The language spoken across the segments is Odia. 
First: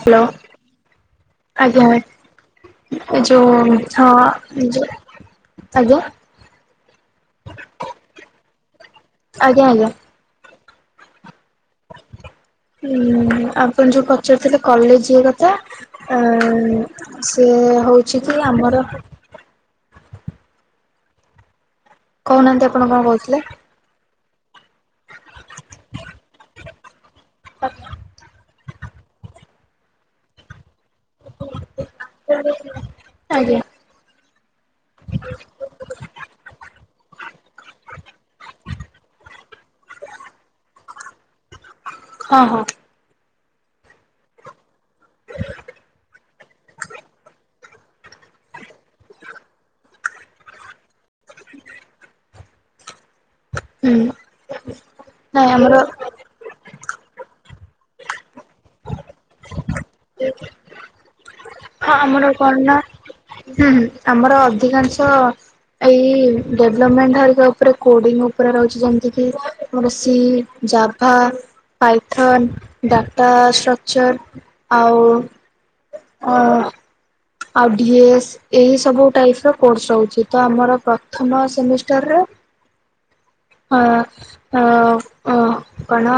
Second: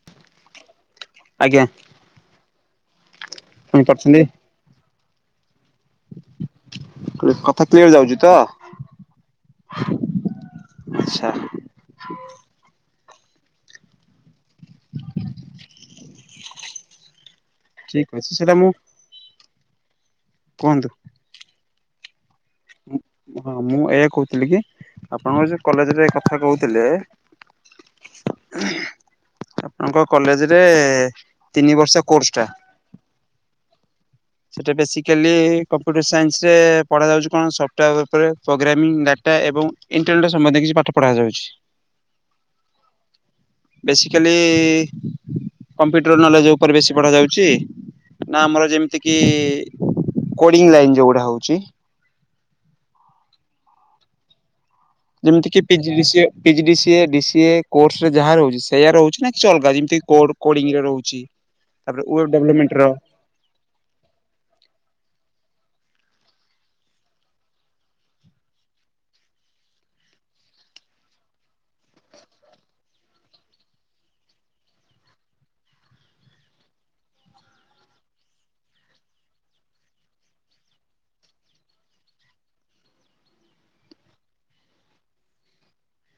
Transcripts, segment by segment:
ହାଲୋ। ଆଜ୍ଞା ଏ ଯୋଉ ହଁ ଶୁଣିପାରୁଛନ୍ତି ଜ-ଆଜ୍ଞା ରେ କଥା କ୍ଲିୟର୍ ଯାଉଚି ତ? ଆଜ୍ଞା ଆଚ୍ଛା। [inaudible] ଉଁ, ଆପଣ ଯୋଉ ପଚାରୁଥିଲେ କଲେଜେ କଥା ଅ, ସେ ଠିକ ହଉଛି ଅଛି କି ସେଇଟା ମୁଁ ଆମର କୁହନ୍ତୁ। କହୁନାହାନ୍ତି ଆ ହଁ ମୁଁ ଏଇଆ କହୁଥିଲି କି ଆପଣଙ୍କ ଯୋଉ କଲେଜ୍ ରେ କଥା କହୁଥିଲେ [inaudible] ଆପଣଙ୍କ କଲେଜ୍ ରେ ତିନି ବର୍ଷ କୋର୍ସ ଟା? ଆଜ୍ଞା। ସେଟା ବେସିକାଲି କମ୍ପ୍ୟୁଟର ସାଇନ୍ସ ରେ ପଢ଼ାଯାଉଛି କଣ ସଫ୍ଟୱାୟାର ଉପରେ ପ୍ରୋଗ୍ରାମିଙ୍ଗ ଡା ସେଟା ଏବଂ ଇଣ୍ଟରନେଟ ସମ୍ବନ୍ଧିୟ କିଛି ପାଠ ପଢ଼ା ଯାଉଛି। ହଁ ହଁ। ବେସିକାଲି କମ୍ପ୍ୟୁଟର ନଲେ ଜୋ ଉପରେ ବେଶୀ ପଢା ଯାଉଛି ନା ଆମର ଯେମ ତିକି କୋଡିଙ୍ଗ ଲାଇନ୍ ଯୋଉଗୁଡା ହଉଛି। ହୁଁ। ନାଇଁ ଯେମିତି କି ଆମର PG D CA PG D CA DCA course ରେ ଯାହା ରହୁଛି ସେଇୟା ରହୁଛି। ନାଁ କିଛି ଅଲଗା ଯେମିତି କୋଡ କୋଡିଙ୍ଗ ରେ ରହୁଛି ହଁ ତାପରେ ଆମର ୱେ କଣ ନା ଡେଭଲମେଣ୍ଟ ର। ହୁଁ ହୁଁ ଆମର ଅଧିକାଂଶ? ଏଇ ଡେଭଲମେଣ୍ଟହରିକା ଉପରେ କୋଡିଙ୍ଗ ଉପରେ ରହୁଛି ଯେମିତି କି ବେସି ଜା ଭା ଆଇଥ୍ରନ ଡାଟା ଷ୍ଟ ଚର ଆଉ ଅ ଆଉ ଢି ଏ ଏସ୍ ଏହି ସବୁ ଟାଇପ୍ ର କୋର୍ସ ରହୁଛି ତ ଆମର ପ୍ରଥମ ସେମିଷ୍ଟରରେ ହଁ ହଁ ହଁ କଣ?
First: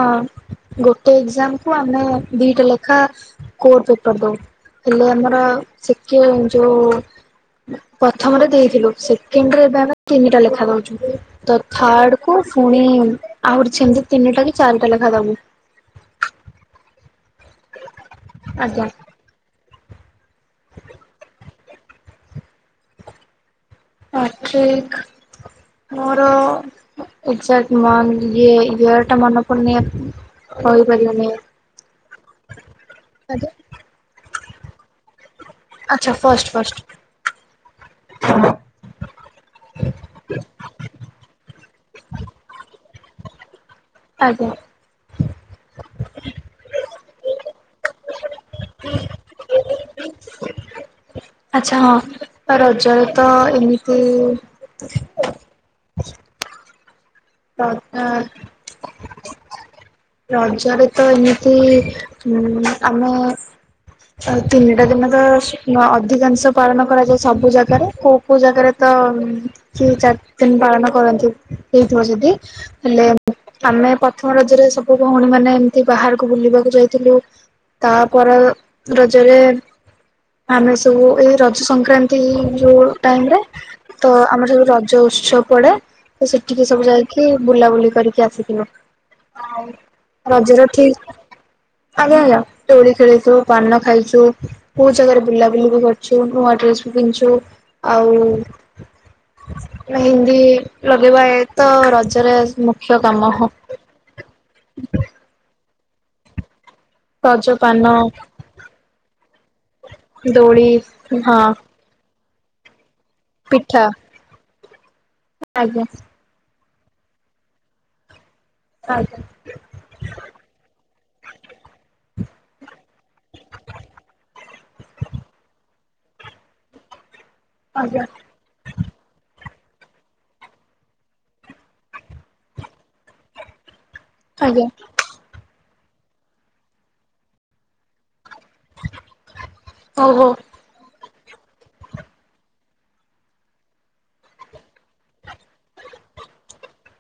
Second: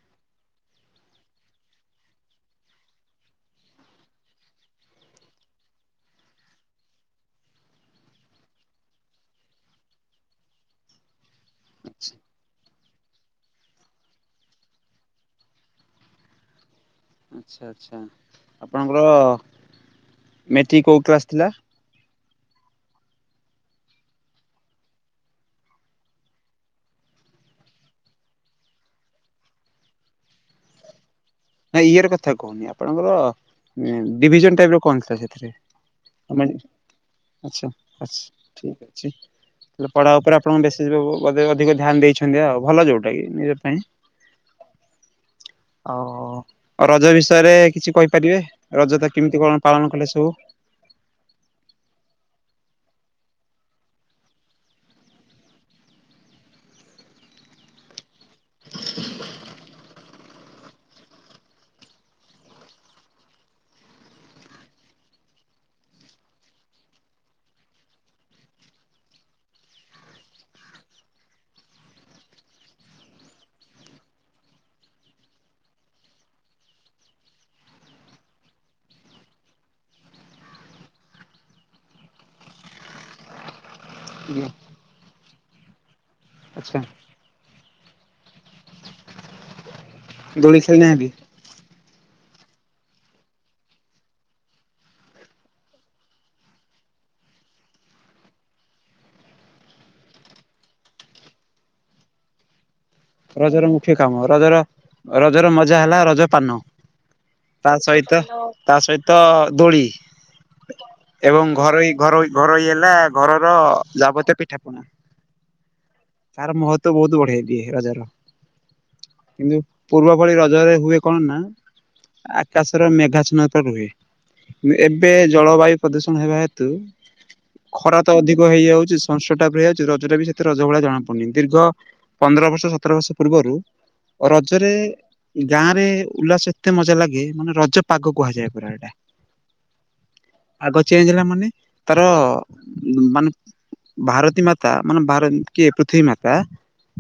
ଗୋଟେ ଏଜ୍ଜାମକୁ ଆମେ ଦିଟା ଲେଖା କୋର ପେପର ଦଉ ହେଲେ ଆମର ସିକେ ଯୋଉ ପ୍ରଥମରେ ଦେଇଥିଲୁ ସେକେଣ୍ଡରେ ଏବେ ଆମେ ତିନିଟା ଲେଖା ଦଉଛୁ ତ ଥାର୍ଡ ଆଚ୍ଛା କୁ ପୁଣି ଆହୁରି ଛେମିତି ତିନିଟା କି ଚାରିଟା ଲେଖା ଦବୁ। ଆଚ୍ଛା ଆଚ୍ଛା ଆଜ୍ଞା। ଆପଣଙ୍କର ମେଟ୍ରିକ୍ କୋଉ କ୍ଲାସ୍ ଥିଲା? ମାଟ୍ରିକ୍ ମୋର ଏଜ୍ଜାର୍ଟ ମନ୍ଥ ଇଏ ଇୟର ଟା ମନେ ପଡୁନି କହିପାରିବିନି। ନାଇଁ ଇଅର ର କଥା କହୁନି ଆପଣଙ୍କର ଆଜ୍ଞା ଡିଭି ଜନ୍ ଟାଇପ୍ ର କଣ ଥିଲା ସେ ଥିରେ ଆଚ୍ଛା ଫଷ୍ଟ ଆମେ ଫଷ୍ଟ ଆଚ୍ଛା ଆଚ୍ଛ ଠିକ୍ ଅଛି। ତାଲେ ପଢା ଉପରେ ଆପଣଙ୍କୁ ବେଶୀ ଯଉ ଅଧିକ ଧ୍ୟାନ ଦେଇଛନ୍ତି ଆଉ ଭଲ ଯୋଉଟା କି ନିଜ ପାଇଁ। ଆଜ୍ଞା ଓହୋ। ଆଉ ରଜ ବିଷୟରେ କିଛି କହିପାରିବେ ରଜ ତ କେମିତି କଣ ପାଳନ କଲେ ସବୁ? ଆଚ୍ଛା ହଁ ରଜରେ ତ ଏମିତି। [inaudible] [unintelligible] ରଜରେ ତ ଏମିତି ଉଁ ଆମେ। ଆଉ ତିନିଟା ଦିନ ତ ସ ଅଧିକାଂଶ ପାଳନ କରାଯାଏ। ସବୁ ଜାଗାରେ କୋ ଏଇ ଜାଗାରେ ତ କି ଚାରି ଦିନି ପାଳନ କରନ୍ତି ହେଇଥିବ ଯଦି। ହେଲେ ଆମେ ପ୍ରଥମ ରଜରେ ସବୁ, ଭଉଣୀ, ମାନେ ଏମିତି ବାହାରକୁ ବୁଲିବାକୁ ଯାଇଥିଲୁ। ତାପର ରଜରେ ଆମେ ସବୁ ଏଇ ରଜ ସଂକ୍ରାନ୍ତି ଯୋଉ ଟାଇମ୍ ରେ। ତ ଆମର ସବୁ ରଜ ଉତ୍ସ ପଡେ। ତ ସେଠିକି ଆଚ୍ଛା ସବୁ ଯାଇକି ବୁଲାବୁଲି କରିକି ଆସିଥିଲୁ। ଦୋଳି ରଜରେ ଖେଳି ଠି ନାହାନ୍ତି ଆଲୋ ଆଲୋ ଦୋଳି ଖେଳିଲୁ। ପାନ ଖାଇଛୁ ବହୁ ଜାଗାରେ ବୁଲାବୁଲି ବି କରୁଛୁ ନୂଆ ଡ୍ରେସ୍ ବି କିିନ୍ଧିଛୁ। ଆଉ ମେହେନ୍ଦି ଲଗେଇବା ଏ ତ ରଜରେ ମୁଖ୍ୟ କାମ ହ। ଖ୍ୟ କାମ ରଜର ରଜର ମଜା ହେଲା ରଜ ପାନ ରଜ ତା ପାନ ସହିତ ତା ସହିତ ଦୋଳି ଦୋଳି ହଁ ଏବଂ ଘରୋଇ ଘରୋଇ ଘରୋଇ ହେଲା ଘରର ପିଠା ଯାବତୀୟ ପିଠାପଣା। ଆଜ୍ଞା। ତାର ମହତ୍ଵ ବହୁତ୍ ବଢେଇ ଦିଏ ରଜ ର। ଆଜ୍ଞା। କିନ୍ତୁ ପୂର୍ବ ଭଳି ରଜରେ ହୁଏ କଣ ନା ଆକାଶର ମେଘା ଛର୍ଣ୍ଣ ତ ରୁହେ। ଏବେ ଜଳବାୟୁ ପ୍ରଦୂଷଣ ହେବା ହେତୁ ଖରା ଆଜ୍ଞା ତ ଅଧି କ ହେଇଯାଉଛି [unintelligible] ଯାଉଛି ରଜ ଟା ବି ସେତ ରଜ ଭଳିଆ ଜଣାପଡ଼ୁନି ଦୀର୍ଘ ପନ୍ଦର ବର୍ଷ ସତର ବର୍ଷ ପୂର୍ବରୁ ଆଜ୍ଞା ରଜରେ ଗାଁ ରେ ଉଲ୍ଲାସ ଏତେ ମଜା ଲାଗେ ମାନେ ରଜ ପାଗ କୁହାଯାଏ ପରା ଏଟା। ହଉ ହଉ ଆଗ ଚେଞ୍ଜ ହେଲା ମାନେ ତାର ମାନେ ଭାରତୀ ମାତା ମାନେ ଭାର କିଏ ପୃଥିବୀ ମାତା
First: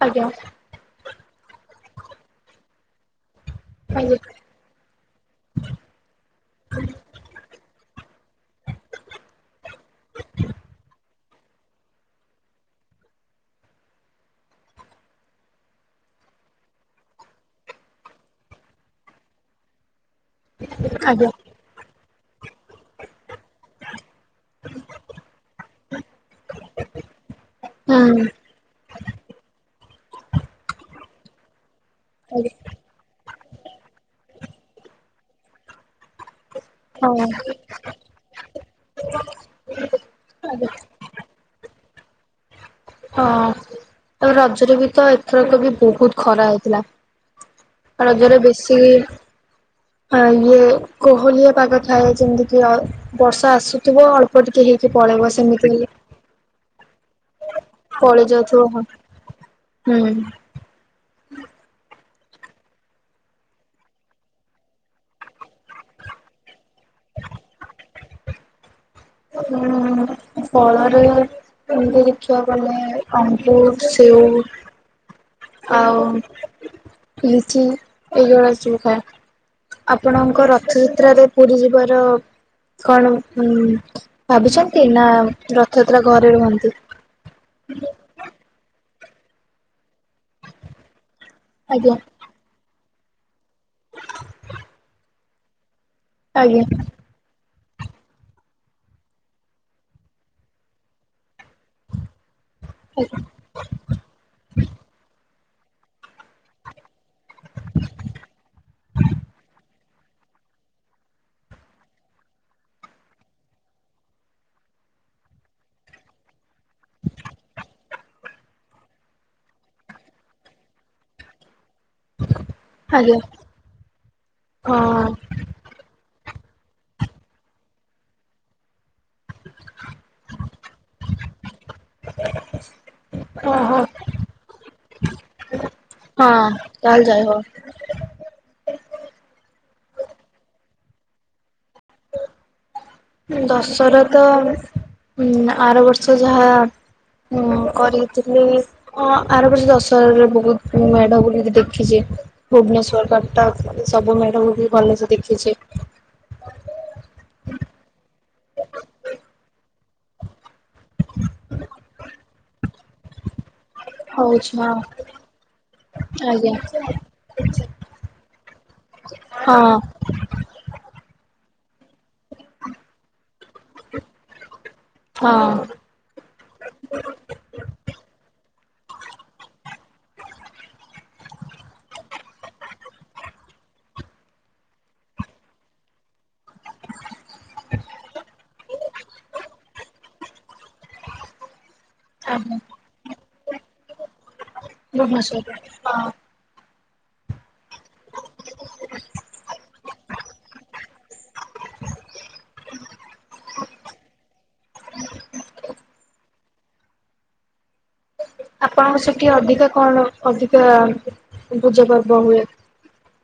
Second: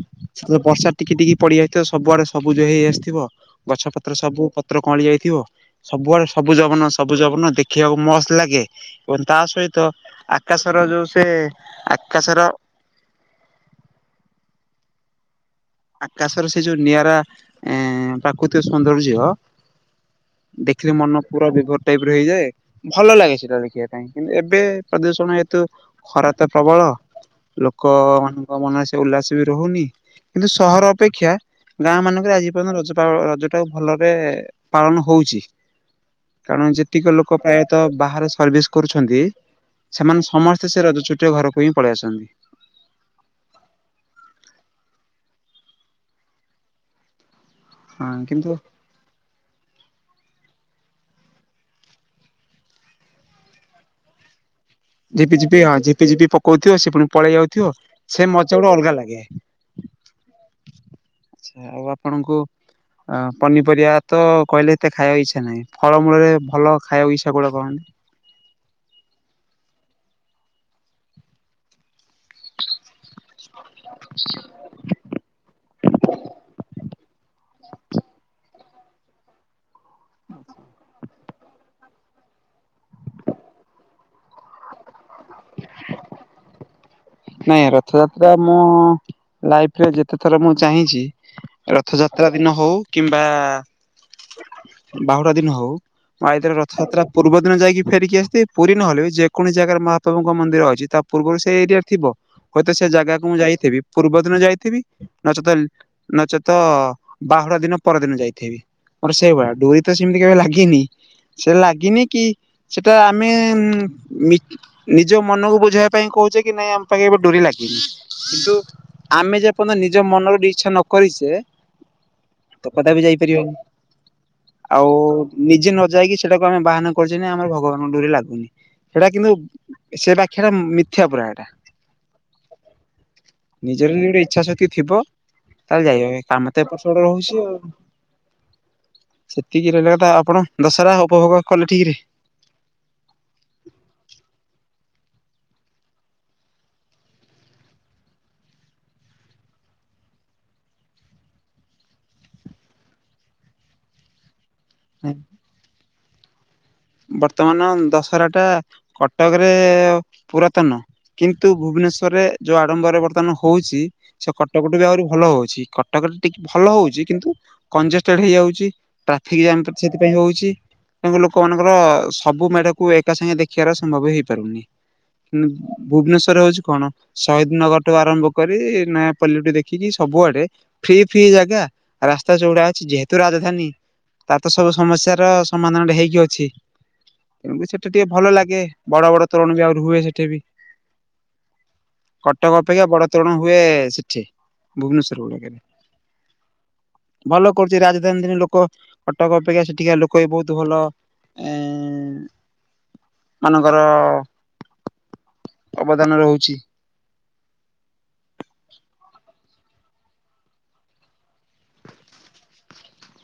ଆଜ୍ଞା ସେ ବର୍ଷା ଟିକେ ଟିକେ ପଡିଯାଇଛି। ତ ସବୁଆଡେ ସବୁଜ ହେଇ ଆସିଥିବ ଗଛ ପତ୍ର ଆଜ୍ଞା ସବୁ ପତ୍ର କଅଁଳି ଯାଇଥିବ। ସବୁଆଡେ ସବୁ ଯବନ ସବୁ ଯବନ ଦେଖିବାକୁ ମସ୍ତ ଲାଗେ। ଏବଂ ତା ସହିତ ଆକାଶର ଯୋଉ ସେ ଆକାଶର ଆକାଶରେ ସେ ଯୋଉ ନିଆରା ପ୍ରାକୃତିକ ସୌନ୍ଦର୍ଯ୍ୟ ଦେଖିଲେ ମନ ଆଜ୍ଞା ହୁଁ ପୁରା ବିଭର ଟାଇପରେ ହେଇଯାଏ। ଭଲ ଲାଗେ ସେଟା ଦେଖିବା ପାଇଁ କିନ୍ତୁ ଏ ଏବେ ପ୍ରଦୂଷଣ ହେତୁ ଖରା ତ ପ୍ରବଳ ଲୋକ ମ କ ମନ ସେ ଉଲ୍ଲାସ ବି ରହୁନି। କିନ୍ତୁ ସହର ଅପେକ୍ଷା ଗାଁ ମାନଙ୍କରେ ଆଜି ପର୍ଯ୍ୟନ୍ତ ରଜ ପାଳ ରଜ ଟା ଭଲରେ ପାଳନ ହଉଛି କାରଣ ଯେ ହଁ ଆଜ୍ଞା ଲୋକ ହଁ ପ୍ରାୟତଃ ବାହାରେ ସର୍ଭିସ କରୁଛନ୍ତି। ସେମାନେ ସମସ୍ତେ ସେ ରଜ ଛୁଟି ରେ ଘର କୁ ହିଁ ପଳାଇ ଆସନ୍ତି। ହଁ ଆଉ ରଜରେ ବି ତ ଏଥରକ ବି ବହୁତ ଖରା ହେଇଥିଲା। ହଁ ରଜରେ କିନ୍ତୁ ବେଶୀ ଆ ଇଏ କୋହଲିଆ ପାଗ ଥାଏ ଯେମିତି କି ବର୍ଷା ଆସୁଥିବ ଅଳ୍ପ ଟିକେ ହେଇକି ପଳେଇ ସେମିତି କହୁଥିବ ସେ ପୁଣି ପଳେଇ ଯାଉଥିବ ସେ ପଳେଇ ମଜା ଯାଉଥିବ ଗୋଟେ ହଁ ଅଲଗା ଲାଗେ। ହୁଁ। ଆଚ୍ଛା ଆଉ ଆପଣଙ୍କୁ ଅ ପନିପରିବା ତ କହିଲେ ଏତେ ଖାଇବାକୁ ଇଚ୍ଛା ନାହିଁ ଫଳ ମୂଳରେ ଭଲ ଖାଇବା ଇଚ୍ଛା କୋଉଟା? [unintelligible] ହୁଁ ଫଳରେ ଏମିତି ଦେଖିବା ବଲେ ଅଙ୍ଗୁର ସେଉ ଆଉ ଲିଚି ଏଇଗୁଡା ଯଉ ଖାଏ। ଆପଣଙ୍କ ରଥଯାତ୍ରାରେ ପୁରୀ ଯିବାର କଣ ଉ ଭାବୁଛନ୍ତି ନା ରଥଯାତ୍ରା ଘରେ ରୁହନ୍ତି? ନାଇଁ ରଥଯାତ୍ରା ମୁଁ ଲାଇଫରେ ଯେତେଥର ମୁଁ ଚାହିଁଛି ଆଜ୍ଞା ରଥଯାତ୍ରା ରତା ଦିନ ହଉ କିମ୍ବା ବାହୁଡ଼ା ଦିନ ହଉ ମ ଆଇଦରେ ଆଜ୍ଞା ରଥଯାତ୍ରା ପୂର୍ବଦିନ ଯାଇକି ଫେରିକି ଆସେ ପୁରୀ ନହେଲେ ଯେକୌଣସି ଜାଗାରେ ମହାପ୍ରଭୁଙ୍କ ମନ୍ଦିର ଅଛି ତା ପୂର୍ବରୁ ସେ ଏରିଆ ଥିବ ହୁଏତ ସେ ଜାଗାକୁ ମୁଁ ଯାଇଥିବି। ପୂର୍ବ ଦିନ ଯାଇଥିବି ନଚେତ ନଚେତ ବାହୁଡା ଦିନ ପରଦିନ ଯାଇଥିବି ମୋର ସେଇଭଳିଆ ଡୋରି ତ ସେମିତି କେବେ ଲାଗିନି। ସେ ଲାଗିନି କି ସେଟା ଆମେ ନିଜ ମନକୁ ବୁଝେଇବା ପାଇଁ କହୁଛେ କି ନାଇଁ ଆମ ପାଖେ ଏବେ ଡୁରି ଲାଗିନି କିନ୍ତୁ ଆମେ ଯେପର୍ଯ୍ୟନ୍ତ ନିଜ ମନରେ ଇଚ୍ଛା ନ କରିଛେ ତ କଦାପି ଆଜ୍ଞା ଯାଇପାରିବନି ଆଉ ହଁ ନିଜେ ନ ଯାଇକି ସେଟାକୁ ଆମେ ବାହାନା କରିୁଛେ ନା ଆମର ଭଗବାନଙ୍କ ଡରେ ଲାଗୁନି ସେଟା କିନ୍ତୁ ସେ ବାଖ୍ୟା ଟା ମିଥ୍ୟା ପୁରା ଓହୋ ନିଜର ଗୋଟେ ଇଚ୍ଛା ଶକ୍ତି ଥିବ। ତାହେଲେ ଯାଇ ହଁ କାମ ତ ଏପଟ ତାହେଲେ ସେଟ ଯାଇ ହବ ରହୁଛି ଆଉ। ସେତିକି ରହିଲ କଥା ଆପଣ ଦଶହରା ଉପଭୋଗ କଲେ ଠିକ ରେ। ଦଶର ତ ଆର ବର୍ଷ ଯାହା ହୁଁ କରିଥିଲି। ଅଁ ଆର ବଛ ଦଶହରରେ ବହୁତ ମେଢ ବୁଲ ଦେଖିଛି। ଭୁବନେଶ୍ଵର କଟକ ସବୁ ମେଢ ମୁ ବି ଭଲସେ ରେ? ଦେଖିଛେ। ବର୍ତ୍ତମାନ ଦଶରା ଟା କଟକରେ। ପୁରାତନ କିନ୍ତୁ ଭୁବନେଶ୍ୱର ରେ ଯୋଉ ଆଡ଼ମ୍ବରେ ବର୍ତ୍ତମାନ। ହଉଛି ସେ ହଉଛି କଟକ ଠୁ ହଁ ବି ଆହୁରି ଭଲ ହଉଛି କଟକ ରେ ଟିକେ ଆଜ୍ଞା ଭଲ ହଉଛି କିନ୍ତୁ। କଂଜେଷ୍ଟେଡ ହେଇ ଯାଉଛି ଟ୍ରାଫିକ ଜାମ ହଁ ସେଥିପାଇଁ ହଉଛି ତେଣୁ ଲୋ ଲୋକ ମାନଙ୍କର ସବୁ ମେଢ କୁ ଏକା ସାଙ୍ଗେ ଦେଖିବାର ସମ୍ଭବ ହେଇପାରୁନି କି ହଁ ଭୁବନେଶ୍ଵର ହଉଛି କଣ ଶହୀଦ ନଗରଠୁ ଆରମ୍ଭ କରି ନୟାପଲ୍ଲୀଠୁ ଦେଖିକି ସବୁଆଡେ। ଫ୍ରି ଫ୍ରି ଜାଗା ରାସ୍ତା ଚଉଡା ଅଛି ଯେହେତୁ ରାଜଧାନୀ। ତାର ତ ସବୁ ସମସ୍ୟାର ସମାଧାନ ଟେ ହେଇକି ଅ ଅଛି ତଣୁ କିରି ସେଠି ଟିକେ ଭଲ ଲାଗେ ବଡ ବଡ ତୋରଣ ବି ଆହୁରି ହୁଏ ସେଠି ବି। ଆଜ୍ଞା କଟକ ଅପେକ୍ଷା ବଡ ତୋରଣ ହୁଏ ସେଠି। ଭୁବନେଶ୍ୱର ଗୁଡାକରେ ଭୂବନେଶ୍ଵର ରେ ହଁ। ଭଲ କରୁଛି ରାଜଧାନୀ ଧୀନି ଲୋକ କଟକ ଅପେକ୍ଷା ସେଠିକା ଲୋକ ବି ବହୁତ ଭଲ। ଏଁ। ମାନଙ୍କର ଅବଦାନ ରହୁଛି। ଆପଣଙ୍କ ସେଠି ଅଧିକା କଣ ଅଧିକା ପୂଜା ପର୍ବ ହୁଏ।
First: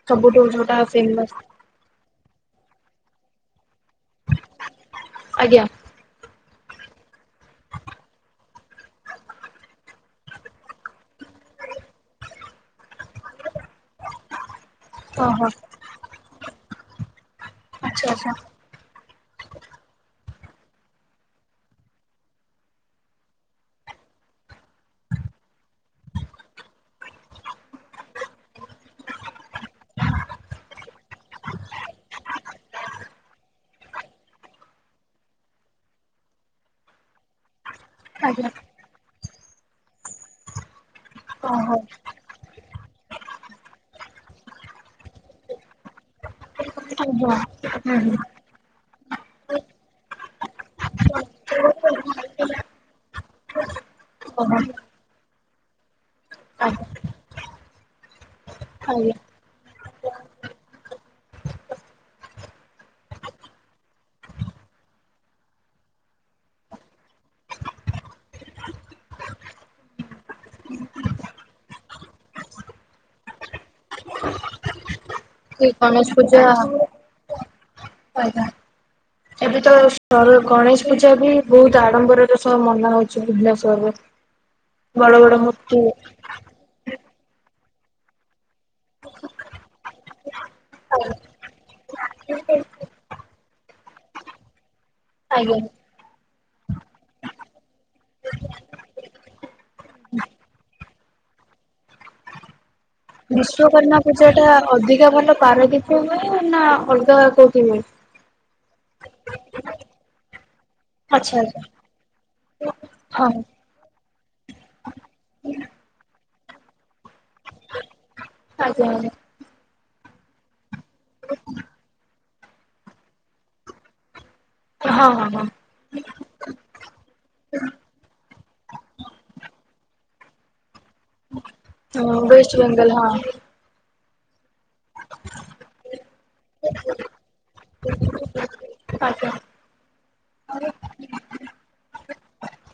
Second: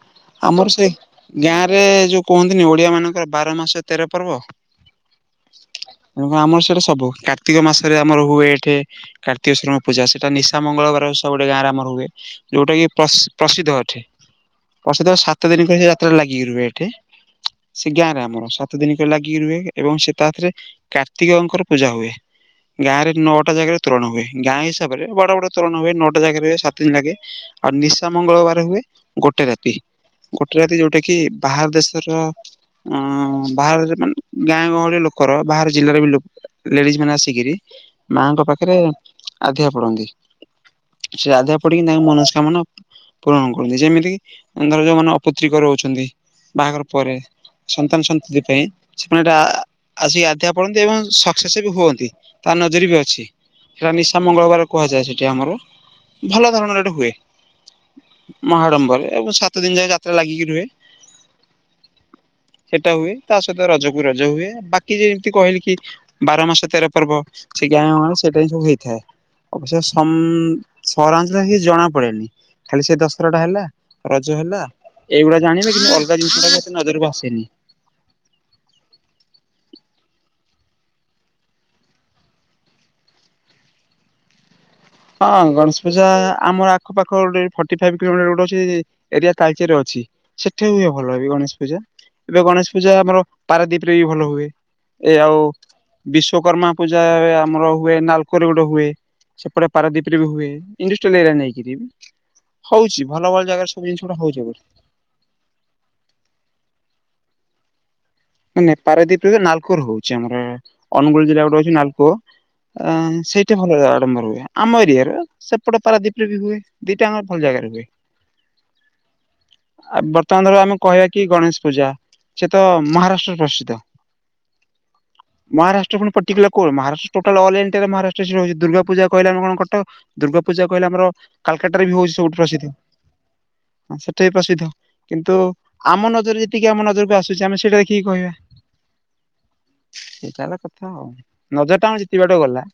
ସବୁଠୁ ଆମର ଯୋଉଟା ସେଇ ଫେମସ୍ ଗାଁ ରେ ଯୋଉ କୁହନ୍ତିନି ଓଡିଆ ମାନଙ୍କର ବାର ମାସ ତେର ପର୍ବ। ଆଜ୍ଞା। ହଁ ଆମର ସିଆଡେ ସବୁ କାର୍ତ୍ତିକ ମାସରେ ଆମର ହୁଏ ଏଠେ। କାର୍ତିକେଶ୍ଵର ଙ୍କ ପୂଜା ସେଟା ନିଶା ମଙ୍ଗଳବାର ଓଷା ଗୋଟେ ଗାଁରେ ଆମର ହୁଏ। ଯୋଉଟା କି ପ୍ରସ ପ୍ରସିଦ୍ଧ ଏଠେ। ପ୍ରସିଧ୍ୟ ଓହୋ ସାତ ଦିନ ପାଇଁ ସେ ଯାତ୍ରା ଲାଗିକି ରୁହେ ଏଠେ ସେ ଆଚ୍ଛା ଗାଁରେ ଆଚ୍ଛା ଆମର ସା ସାତ ଦିନି ଯାକ ଲାଗିକି ରୁହେ ଏବଂ ସେ ତା ଥେରେ କାର୍ତ୍ତିକ ଙ୍କର ପୂଜା ହୁଏ। ଗାଁରେ ନଅଟା ଜାଗାରେ ତୋରଣ ହୁଏ। ଗାଁ ହିସାବରେ ବଡ ବଡ ତୋରଣ ହୁଏ ନଅଟା ଜାଗାରେ ହୁଏ ସାତ ଦିନ ଲାଗେ। ଆଉ ନିଶା ମଙ୍ଗଳବାର ହୁଏ। ଗୋଟେ ରାତି ଗୋଟେ ରାତି ଯୋଉଟା କି ବାହାର ଦେଶର। ଉଁ ବାହାର ଯୋ ମାନେ ଗାଁ ଗହଳି ଲୋକର ବାହାର ଜିଲ୍ଲାରେ ବି ଲୋ ଲେଡିଜ ମାନେ ଆସିକିରି ମାଙ୍କ ଆଜ୍ଞା ପାଖରେ ଆଧିଆ ପଡନ୍ତି। ସେ ଆଧିଆ ଓହୋ ପଡିକି ତାଙ୍କ ମନସ୍କାମନା ପୂରଣ କରନ୍ତି ଯେମିତି କିି। ଅଁ ଧର ଯୋଉ ମାନ ଅପୁତ୍ରିକ ରହୁଛନ୍ତି ବାହାଘର ଆଜ୍ଞା ପରେ ହୁଁ ସନ୍ତାନ ହୁଁ। ସନ୍ତତି ପାଇଁ। ସେମାନେ ଏଇଟା ଆ ଆସିକି ଆଧିଆ ପଡନ୍ତି ଏବଂ ସକ୍ସେସ ବି ହୁଅନ୍ତି ତା ନଜରେ ବି ଅଛି। ସେଇଟା ନିଶା ମଙ୍ଗଳବାର ଆଜ୍ଞା କୁହାଯାଏ ସେଠି ଆମର ଭଲ ଧରଣରେ ଏଇଟେ ହୁଏ। ମହାଡମ୍ବରେ ଆଜ୍ଞା ଏବଂ ସାତ ଦିନ ଯାକ ଯାତ୍ରା ଲାଗିକି ରୁହେ। ସେଟା ହୁଏ ତା ସହିତ ରଜ କୁ ରଜ ହୁଏବାକି ଯେମିତି କହିଲି କି। ବାର ମାସେ ତେର ପର୍ବ ସେ ଗାଁ ସେଇଟା ହିଁ ସବୁ ହେଇଥାଏ। ଅବସ୍ୟ ସମ ସହରାଞ୍ଚଳ ରେ କିଛି ଜଣା ପଡେନି ଖାଲି ସେଇ ଦଶରା ଟା ହେଲା। ରଜ ହେଲା ଏଇଗୁଡା ଏ ଜାଣିବେ କିନ୍ତୁ ଗଣେଶ ଅଲଗା ପୂଜା ଜିନିଷ ଟାକୁ ଏତେ ନଜରକୁ ଆସେନି। ଆଜ୍ଞା। ଏବେ ତ ସର ଗଣେଶ ପୂଜା ବି ବହୁତ ଆଡମ୍ବରର ସହ ମନା ହଉଚି ଭୁବନେଶ୍ୱର ରେ। ହଁ ଗଣେଶ ପୂଜା ଆମର। ପାଖ ପାଖ ଗୋଟେ ଫର୍ଟି ଫାଇଭ୍ କିଲୋମିଟର ଗୋଟେ ଅଛି ଏରିଆ ତାଲଚେର ଅଛି। ସେଠେଇ ହୁଏ ଭଲ ବି ଗଣେଶ ପୂଜା ଏବେ ଗଣେଶ ପୂଜା ଆମର ପାରାଦୀପ ରେ ବି ଭଲ ହୁଏ। ଏ ଆଉ। ଆଜ୍ଞା ବିଶ୍ଵକର୍ମା ପୂଜା ଏ ଆମର ହୁଏ ନାଲକୋରେ ଗୋଟେ ହୁଏ ସେପଟେ। ପାରଦୀପ ରେ ବି ହୁଏ ଇଣ୍ଡଷ୍ଟ୍ରିଆଲ ଏରିଆ ନେଇକରି ବି ହଉଛି। ଭଲ ଭଲ ଜାଗାରେ ସବୁ ବିଶ୍ୱକର୍ମା ଜିନିଷ ଗୁଡା ପୂଜା ହଉଛି। ଟା ଅଧିକା ଭଲ ପାରାଦୀପ ରେ ହୁଏ ନା ଅଲଗା କୋଉଠି ହୁଏ? ମାନେ ପାରାଦ୍ୱୀପ ରେ ତ ନାଲକୋ ରହୁଛି ଆମର। ଅନୁଗୁଳ ଆଚ୍ଛା ଜିଲ୍ଲା ଗୋଟେ ଆଚ୍ଛା ଅଛି ନାଲକୋ ଅ ହଁ ସେଇଟା ଭଲରେ ଆଡମ୍ବର ହୁଏ, ଆମ ଏରିଆ ରେ ସେପଟ ପାରାଦୀପରେ ବି ହୁଏ ଦିଟା ଆମର ଭଲ ଜାଗାରେ ହୁଏ। ଆଜ୍ଞା ଆଜ୍ଞା। ଆ ବର୍ତ୍ତମାନ ଧର ଆମେ କହିବା କି ଗଣେଶ ପୂଜା ସେଏ ତ ମହାରାଷ୍ଟ୍ର ର ପ୍ରସିିଦ୍ଧ। ହଁ ହଁ ହଁ। ମହାରାଷ୍ଟ୍ର ପଟିକୁଲାର କଣ ମହାରାଷ୍ଟ୍ରୋଟାଲ ଅଲଣ୍ଆରେ ମହାରାଷ୍ଟ୍ର ରଛି ଦୁର୍ଗା ପଜା କହିଲା କଣ କଟକ ଦୁର୍ଗା ପୂଜା କହିଲେ ଆମର କାଲକାଟାରେ ବି ହଉଛି ସବୁଠୁ ୱେଷ୍ଟ ପ୍ରସିଦ୍ଧ। ବେଙ୍ଗଲ ହଁ ସେ ପ୍ରସିଦ୍ଧ କିନ୍ତୁ ଆମ ନଜରରେ ଯେତିକି ଆମ ନଜରକୁ ଆସୁଛି ଆମେ ସେଇଟା ଦେଖିକି କହିବା। ଆଜ୍ଞା। ସେଇଟା ହେଲା କଥା ଆଉ ନଜର ଟା ଆମ ଯେତିବାଟକୁ ଗଲା।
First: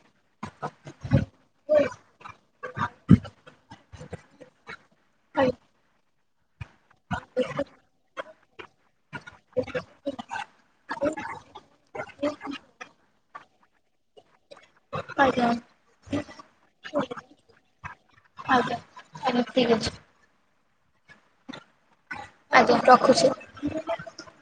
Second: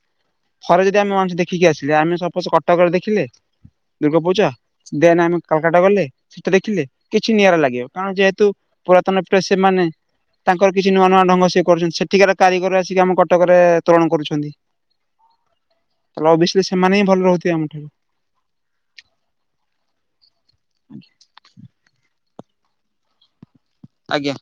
ଥରେ ଯଦି ଆମେ ୱାନ୍ସ ଦେଖିକି ଆସିଲେ ଆମେ ସପୋଜ କଟକରେ ଦେଖିଲେ ଦୁର୍ଗା ପୂଜା। ଦେନ ଆମେ ଆଜ୍ଞା କାଲକାଟା ଗଲେ। ସେଟା ଦେଖିଲେ କିଛି ନିଆରା ଲାଗିବ କାରଣ ଯେହେତୁ ପୁରାତନରେ ସେମାନେ। ତାଙ୍କର କିଛି ନୂଆ ନୂଆ ଢଙ୍ଗ ସିଏ କରୁଛନ୍ତି ସେଠିକାର କାରିଗର ଆସିକି ଆମ କଟକରେ ତୋରଣ କରୁଛନ୍ତି। ଆଜ୍ଞା। ତାହେଲେ ଅଭିଅସଲି ସେମାନେ ହିଁ ଭଲ ରହୁଥିବେ ଆମଠାରୁ। ଆଜ୍ଞା। ଆଜ୍ଞା ଠିକ ଅଛି। ଆଜ୍ଞା ରଖୁଛି। ଆଜ୍ଞା।